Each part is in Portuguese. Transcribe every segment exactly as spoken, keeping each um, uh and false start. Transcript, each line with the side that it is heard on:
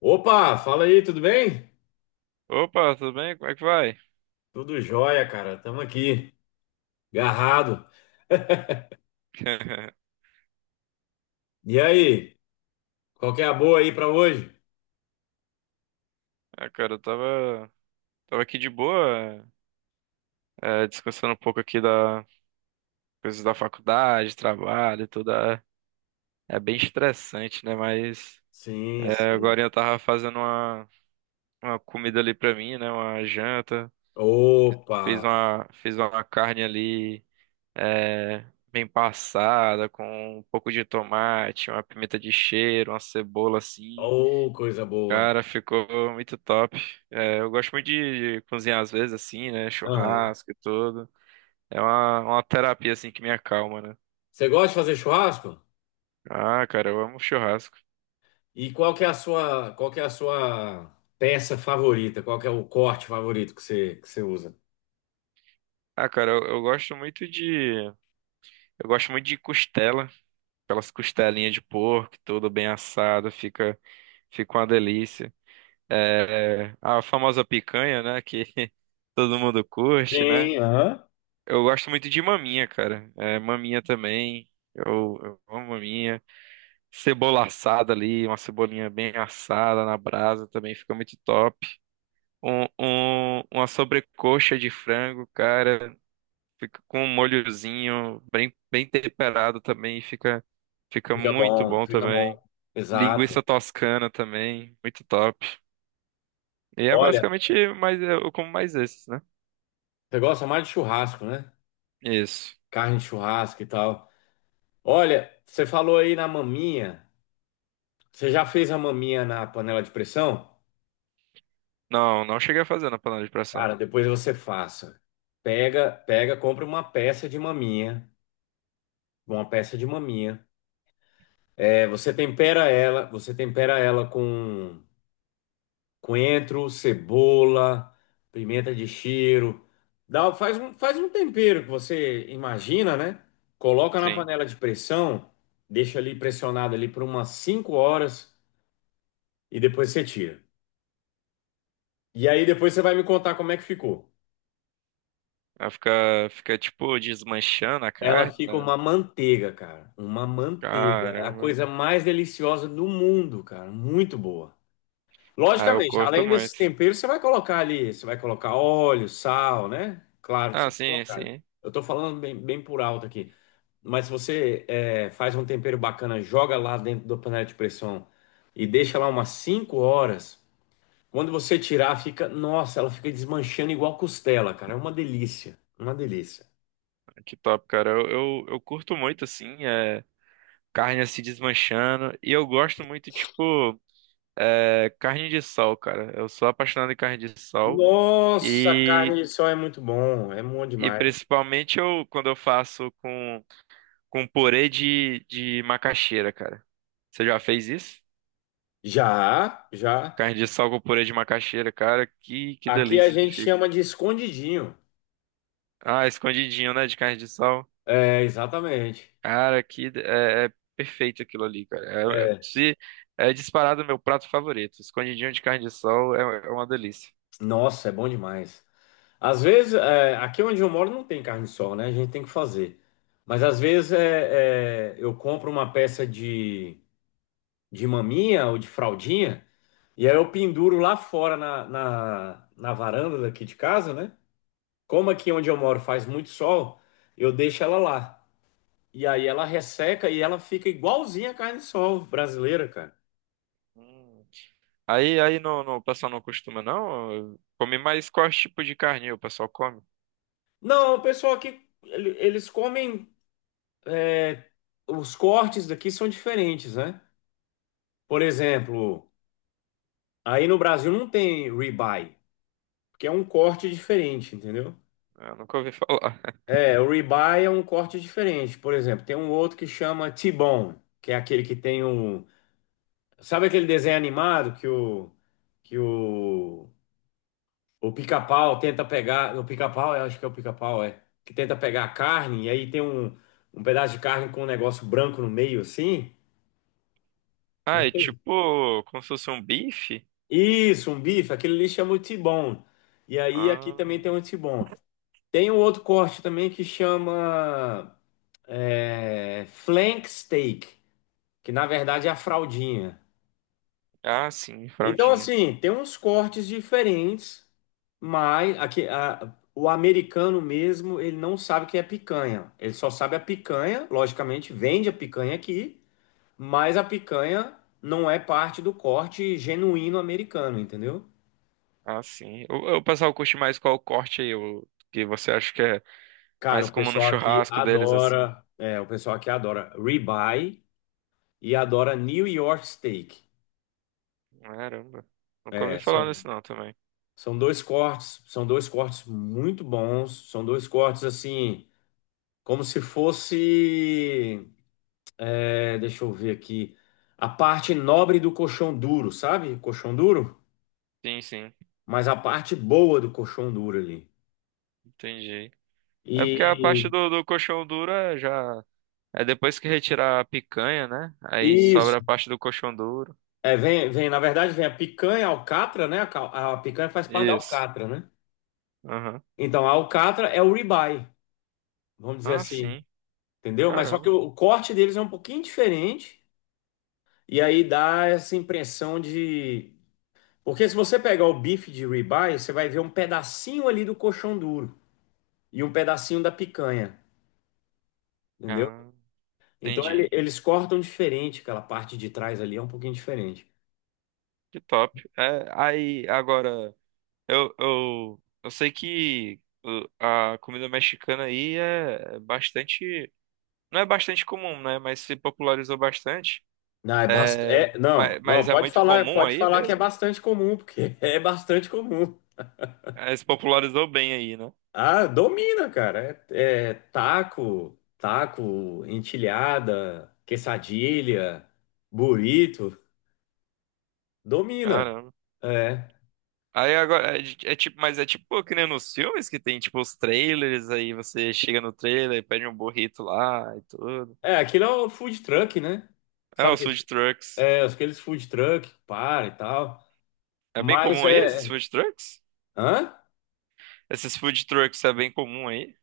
left: Opa, fala aí, tudo bem?
right: Opa, tudo bem? Como é que vai?
left: Tudo jóia, cara. Tamo aqui, garrado. E aí, qual que é a boa aí pra hoje?
right: Ah, cara, eu tava, tava aqui de boa, é, descansando um pouco aqui da coisas da faculdade, trabalho, e tudo. É é bem estressante, né? Mas
left: Sim,
right: é,
left: sim.
right: agora eu tava fazendo uma, uma comida ali pra mim, né? Uma janta.
left: Opa,
right: Fiz uma, fiz uma carne ali, é, bem passada, com um pouco de tomate, uma pimenta de cheiro, uma cebola assim.
left: oh, coisa boa.
right: Cara, ficou muito top. É, eu gosto muito de, de cozinhar às vezes, assim, né?
left: Aham.
right: Churrasco e tudo. É uma, uma terapia, assim, que me acalma, né?
left: Você gosta de fazer churrasco?
right: Ah, cara, eu amo churrasco.
left: E qual que é a sua, qual que é a sua peça favorita? Qual que é o corte favorito que você, que você usa?
right: Ah, cara, eu, eu gosto muito de. Eu gosto muito de costela. Aquelas costelinhas de porco, tudo bem assado, fica, fica uma delícia. É, a famosa picanha, né? Que todo mundo curte, né?
left: Sim, aham.
right: Eu gosto muito de maminha, cara. É, maminha também. Eu, eu amo maminha. Cebola assada ali, uma cebolinha bem assada na brasa também fica muito top. Um, um- uma sobrecoxa de frango, cara, fica com um molhozinho bem, bem temperado também, fica, fica
left: Fica
right: muito
left: bom,
right: bom
left: fica
right: também.
left: bom. Exato.
right: Linguiça toscana também, muito top. E é
left: Olha,
right: basicamente mais, é, eu como mais esses, né?
left: você gosta mais de churrasco, né?
right: Isso.
left: Carne de churrasco e tal. Olha, você falou aí na maminha. Você já fez a maminha na panela de pressão?
right: Não, não cheguei a fazer na panela de pressão.
left: Cara, depois você faça. Pega, pega, compra uma peça de maminha, uma peça de maminha. É, você tempera ela, você tempera ela com coentro, cebola, pimenta de cheiro. Dá, faz um, faz um tempero que você imagina, né? Coloca na
right: Sim.
left: panela de pressão, deixa ali pressionado ali por umas cinco horas e depois você tira. E aí depois você vai me contar como é que ficou.
right: Ela fica, fica tipo desmanchando a
left: Ela
right: carne,
left: fica
right: né?
left: uma manteiga, cara. Uma manteiga. A
right: Caramba.
left: coisa mais deliciosa do mundo, cara. Muito boa.
right: Aí eu
left: Logicamente,
right: corto
left: além desses
right: muito.
left: temperos, você vai colocar ali, você vai colocar óleo, sal, né? Claro que você
right: Ah,
left: vai
right: sim,
left: colocar.
right: sim.
left: Eu tô falando bem, bem por alto aqui. Mas se você é, faz um tempero bacana, joga lá dentro da panela de pressão e deixa lá umas cinco horas. Quando você tirar, fica. Nossa, ela fica desmanchando igual costela, cara. É uma delícia. Uma delícia.
right: Que top, cara. Eu, eu, eu curto muito, assim, é, carne se desmanchando. E eu gosto muito, tipo, é, carne de sol, cara. Eu sou apaixonado em carne de sol.
left: Nossa, carne
right: E,
left: de sol é muito bom, é bom
right: e
left: demais.
right: principalmente eu, quando eu faço com, com purê de, de macaxeira, cara. Você já fez isso?
left: Já, já.
right: Carne de sol com purê de macaxeira, cara. Que, que
left: Aqui a
right: delícia que
left: gente
right: fica.
left: chama de escondidinho.
right: Ah, escondidinho, né, de carne de sol.
left: É, exatamente.
right: Cara, que é, é perfeito aquilo ali, cara. É, é-
left: É.
right: se é disparado meu prato favorito. Escondidinho de carne de sol é, é uma delícia.
left: Nossa, é bom demais. Às vezes, é, aqui onde eu moro não tem carne de sol, né? A gente tem que fazer. Mas às vezes é, é, eu compro uma peça de, de maminha ou de fraldinha e aí eu penduro lá fora na, na, na varanda daqui de casa, né? Como aqui onde eu moro faz muito sol, eu deixo ela lá. E aí ela resseca e ela fica igualzinha a carne de sol brasileira, cara.
right: Hum. Aí, aí no, no- o pessoal não costuma, não? Come mais qual tipo de carne o pessoal come?
left: Não, o pessoal aqui, ele- eles comem, é, os cortes daqui são diferentes, né? Por exemplo, aí no Brasil não tem ribeye, porque é um corte diferente, entendeu?
right: Eu nunca ouvi falar.
left: É, o ribeye é um corte diferente. Por exemplo, tem um outro que chama T-bone, que é aquele que tem o... Sabe aquele desenho animado que o... que o... O pica-pau tenta pegar. O pica-pau, eu acho que é o pica-pau, é. Que tenta pegar a carne, e aí tem um, um pedaço de carne com um negócio branco no meio, assim. Não
right: Ah, é
left: sei.
right: tipo como se fosse um bife?
left: Isso, um bife, aquele ali chama o T-bone. E aí aqui
right: Ah,
left: também tem um T-bone. Tem um outro corte também que chama é, flank steak, que na verdade é a fraldinha.
right: ah, sim,
left: Então,
right: fraldinha.
left: assim, tem uns cortes diferentes, mas aqui, a- o americano mesmo, ele não sabe o que é picanha. Ele só sabe a picanha, logicamente, vende a picanha aqui, mas a picanha não é parte do corte genuíno americano, entendeu?
right: Ah, sim. O, o pessoal curte mais qual corte aí, o que você acha que é
left: Cara,
right: mais
left: o
right: como no
left: pessoal aqui
right: churrasco deles, assim?
left: adora, é, o pessoal aqui adora ribeye e adora New York Steak.
right: Caramba, nunca ouvi
left: É,
right: falar
left: são,
right: nisso não também.
left: são dois cortes, são dois cortes muito bons, são dois cortes assim. Como se fosse, é, deixa eu ver aqui, a parte nobre do colchão duro, sabe? Colchão duro,
right: Sim, sim,
left: mas a parte boa do colchão duro ali.
right: entendi. É porque a
left: E
right: parte do, do coxão duro é já. É depois que retirar a picanha, né? Aí
left: isso,
right: sobra a parte do coxão duro.
left: é, vem, vem, na verdade, vem a picanha, a alcatra, né? A, cal- a picanha faz parte da
right: Isso.
left: alcatra, né?
right: Aham.
left: Então, a alcatra é o ribeye, vamos dizer
right: Ah,
left: assim,
right: sim.
left: entendeu? Mas só que
right: Caramba.
left: o, o corte deles é um pouquinho diferente, e aí dá essa impressão de porque se você pegar o bife de ribeye, você vai ver um pedacinho ali do coxão duro e um pedacinho da picanha, entendeu?
right: Ah,
left: Então ele-
right: entendi.
left: eles cortam diferente, aquela parte de trás ali é um pouquinho diferente.
right: Que top. É, aí, agora, eu, eu, eu sei que o- a comida mexicana aí é é bastante. Não é bastante comum, né? Mas se popularizou bastante.
left: Não, é bastante. Não,
right: Mas,
left: não,
right: mas é
left: pode
right: muito
left: falar,
right: comum
left: pode
right: aí
left: falar que é
right: mesmo?
left: bastante comum, porque é bastante comum.
right: É, se popularizou bem aí, né?
left: Ah, domina, cara. É, é taco, taco, entilhada, quesadilha, burrito, domina.
right: Caramba.
left: É.
right: Aí agora, é, de- é tipo, mas é tipo que nem nos filmes que tem tipo os trailers, aí você chega no trailer, pede um burrito lá e tudo.
left: É, aquilo é o food truck, né?
right: É,
left: Sabe o
right: os
left: que
right: food trucks.
left: é, aqueles food truck, para e tal.
right: É bem
left: Mas
right: comum aí esses
left: é.
right: food trucks?
left: Hã?
right: Esses food trucks é bem comum aí?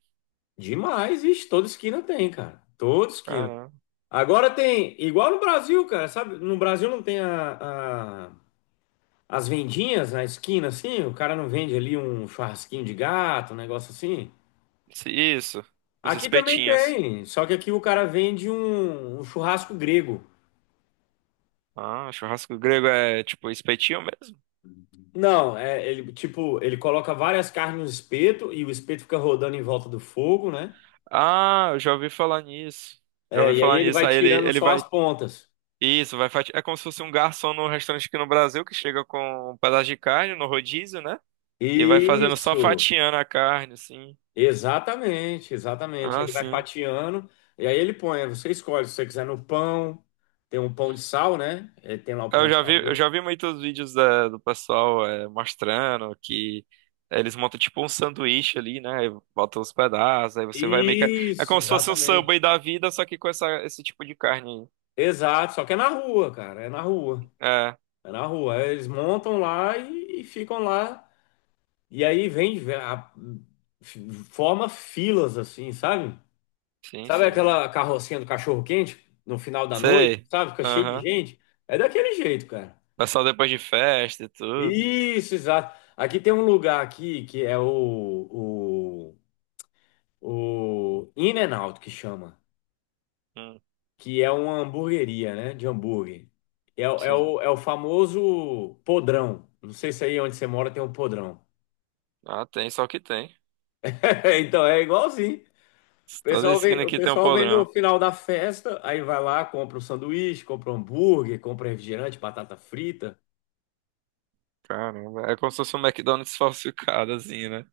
left: Demais, vixe, toda esquina tem, cara. Toda esquina.
right: Caramba.
left: Agora tem, igual no Brasil, cara, sabe? No Brasil não tem a, a- as vendinhas na esquina, assim? O cara não vende ali um churrasquinho de gato, um negócio assim?
right: Isso, isso. Os
left: Aqui também
right: espetinhos.
left: tem, só que aqui o cara vende um, um churrasco grego.
right: Ah, churrasco grego é tipo espetinho mesmo?
left: Não, é, ele, tipo, ele coloca várias carnes no espeto e o espeto fica rodando em volta do fogo, né?
right: Ah, eu já ouvi falar nisso. Já
left: É,
right: ouvi
left: e aí
right: falar
left: ele
right: nisso.
left: vai
right: Aí ele,
left: tirando
right: ele
left: só as
right: vai.
left: pontas.
right: Isso, vai fati... É como se fosse um garçom no restaurante aqui no Brasil que chega com um pedaço de carne no rodízio, né? E vai fazendo só
left: Isso,
right: fatiando a carne, assim.
left: exatamente, exatamente.
right: Ah,
left: Ele vai
right: sim.
left: fatiando e aí ele põe. Você escolhe se você quiser no pão, tem um pão de sal, né? Ele tem lá o pão
right: Eu
left: de
right: já vi,
left: sal
right: eu
left: dele.
right: já vi muitos vídeos da- do pessoal é, mostrando que eles montam tipo um sanduíche ali, né? E botam os pedaços, aí você vai meio que. É
left: Isso,
right: como se fosse um
left: exatamente.
right: Subway da vida, só que com essa, esse tipo de carne.
left: Exato, só que é na rua, cara, é na rua.
right: É,
left: É na rua. Aí eles montam lá e, e ficam lá. E aí vem, a- forma filas assim, sabe?
right: sim,
left: Sabe
right: sim.
left: aquela carrocinha do cachorro-quente no final da noite,
right: Sei.
left: sabe? Fica cheio de
right: Aham.
left: gente. É daquele jeito, cara.
right: Pessoal depois de festa e tudo.
left: Isso, exato. Aqui tem um lugar aqui que é o, o, o In and Out, que chama.
right: Hum,
left: Que é uma hamburgueria, né? De hambúrguer. É, o- é,
right: sim.
left: o, é o famoso podrão. Não sei se aí onde você mora tem um podrão.
right: Ah, tem, só que tem.
left: Então é igualzinho. O
right: Toda
left: pessoal
right: esquina
left: vem, o
right: aqui tem um
left: pessoal vem no
right: podrão.
left: final da festa, aí vai lá, compra o sanduíche, compra o hambúrguer, compra refrigerante, batata frita.
right: Caramba, é como se fosse um McDonald's falsificado, assim, né?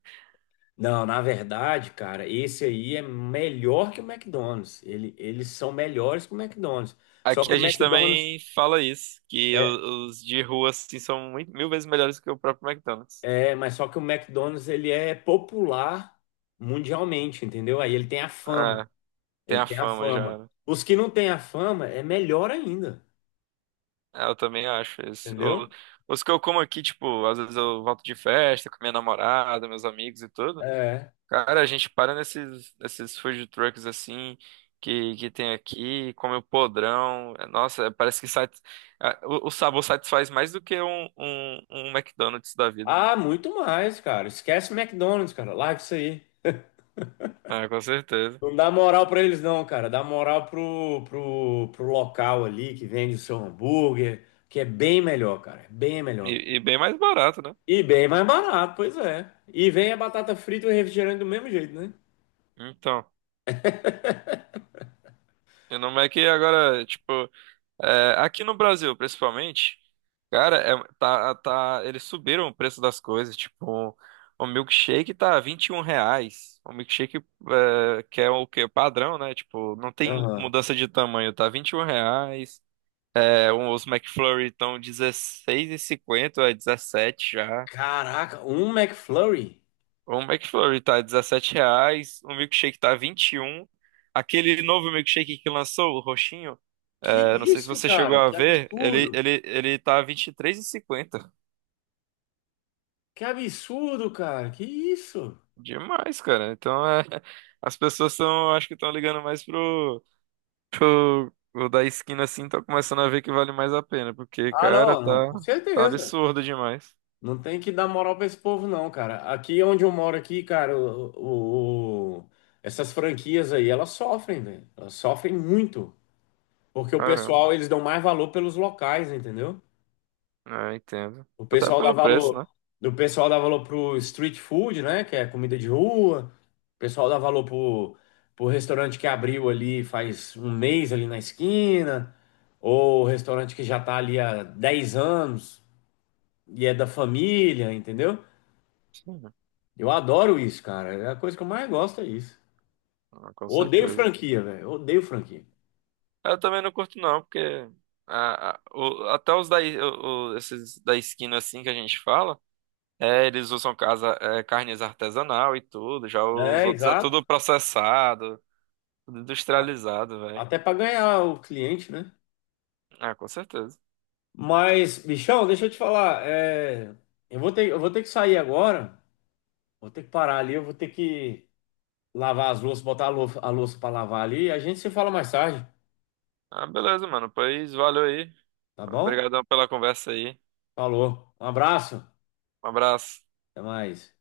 left: Não, na verdade, cara, esse aí é melhor que o McDonald's. Ele, eles são melhores que o McDonald's. Só
right: Aqui
left: que
right: a
left: o
right: gente
left: McDonald's
right: também fala isso, que o- os de rua assim são muito- mil vezes melhores que o próprio McDonald's.
left: é, é, mas só que o McDonald's ele é popular mundialmente, entendeu? Aí ele tem a fama.
right: É, tem
left: Ele
right: a
left: tem a
right: fama já,
left: fama.
right: né?
left: Os que não têm a fama é melhor ainda,
right: É, eu também acho isso. O-
left: entendeu?
right: os que eu como aqui, tipo, às vezes eu volto de festa com minha namorada, meus amigos e tudo.
left: É.
right: Cara, a gente para nesses, nesses food trucks assim que, que tem aqui, come o podrão. É, nossa, parece que sat... Ah, o, o sabor satisfaz mais do que um, um, um McDonald's da vida.
left: Ah, muito mais, cara. Esquece o McDonald's, cara. Larga isso aí.
right: Ah, com certeza.
left: Não dá moral pra eles, não, cara. Dá moral pro, pro, pro local ali que vende o seu hambúrguer, que é bem melhor, cara. É bem melhor.
right: E, e bem mais barato, né?
left: E bem mais barato, pois é. E vem a batata frita e o refrigerante do mesmo jeito, né?
right: Então, e não é que agora, tipo, é, aqui no Brasil, principalmente, cara, é, tá, tá, eles subiram o preço das coisas, tipo, o milkshake tá vinte e um reais, o milkshake é, que é o que, padrão, né, tipo, não tem
left: Aham.
right: mudança de tamanho, tá vinte e um reais, é, um- os McFlurry estão dezesseis e cinquenta é dezessete já,
left: Caraca, um McFlurry?
right: o McFlurry tá dezessete reais, o milkshake tá vinte e um aquele novo milkshake que lançou, o roxinho,
left: Que
right: eu não sei se
left: isso,
right: você chegou
left: cara?
right: a
left: Que
right: ver, ele,
left: absurdo.
right: ele, ele tá vinte e três e cinquenta.
left: Que absurdo, cara. Que isso?
right: Demais, cara. Então é, as pessoas estão, acho que estão ligando mais pro, pro o da esquina assim, tá começando a ver que vale mais a pena, porque,
left: Ah,
right: cara,
left: não, não,
right: tá,
left: com
right: tá
left: certeza.
right: absurdo demais.
left: Não tem que dar moral pra esse povo, não, cara. Aqui onde eu moro aqui, cara, o, o- o- essas franquias aí, elas sofrem, velho. Elas sofrem muito. Porque o
right: Caramba,
left: pessoal, eles dão mais valor pelos locais, entendeu?
right: é, entendo.
left: O
right: Até
left: pessoal dá
right: pelo preço,
left: valor.
right: né?
left: Do pessoal dá valor pro street food, né? Que é comida de rua. O pessoal dá valor pro, pro restaurante que abriu ali faz um mês ali na esquina. Ou o restaurante que já tá ali há dez anos e é da família, entendeu?
right: Sim,
left: Eu adoro isso, cara. É a coisa que eu mais gosto é isso.
right: ah, com
left: Odeio
right: certeza.
left: franquia, velho. Odeio franquia.
right: Eu também não curto não, porque a, a- o- até os da, i- o- o- esses da esquina assim que a gente fala. É, eles usam casa, é, carnes artesanal e tudo. Já os
left: É,
right: outros é
left: exato.
right: tudo processado, tudo industrializado, velho.
left: Até para ganhar o cliente, né?
right: Ah, com certeza.
left: Mas, bichão, deixa eu te falar. é, Eu vou ter, eu vou ter que sair agora. Vou ter que parar ali. Eu vou ter que lavar as louças, botar a louça, a louça para lavar ali. A gente se fala mais tarde,
right: Ah, beleza, mano. Pois valeu aí.
left: tá bom?
right: Obrigadão pela conversa aí.
left: Falou. Um abraço.
right: Um abraço.
left: Até mais.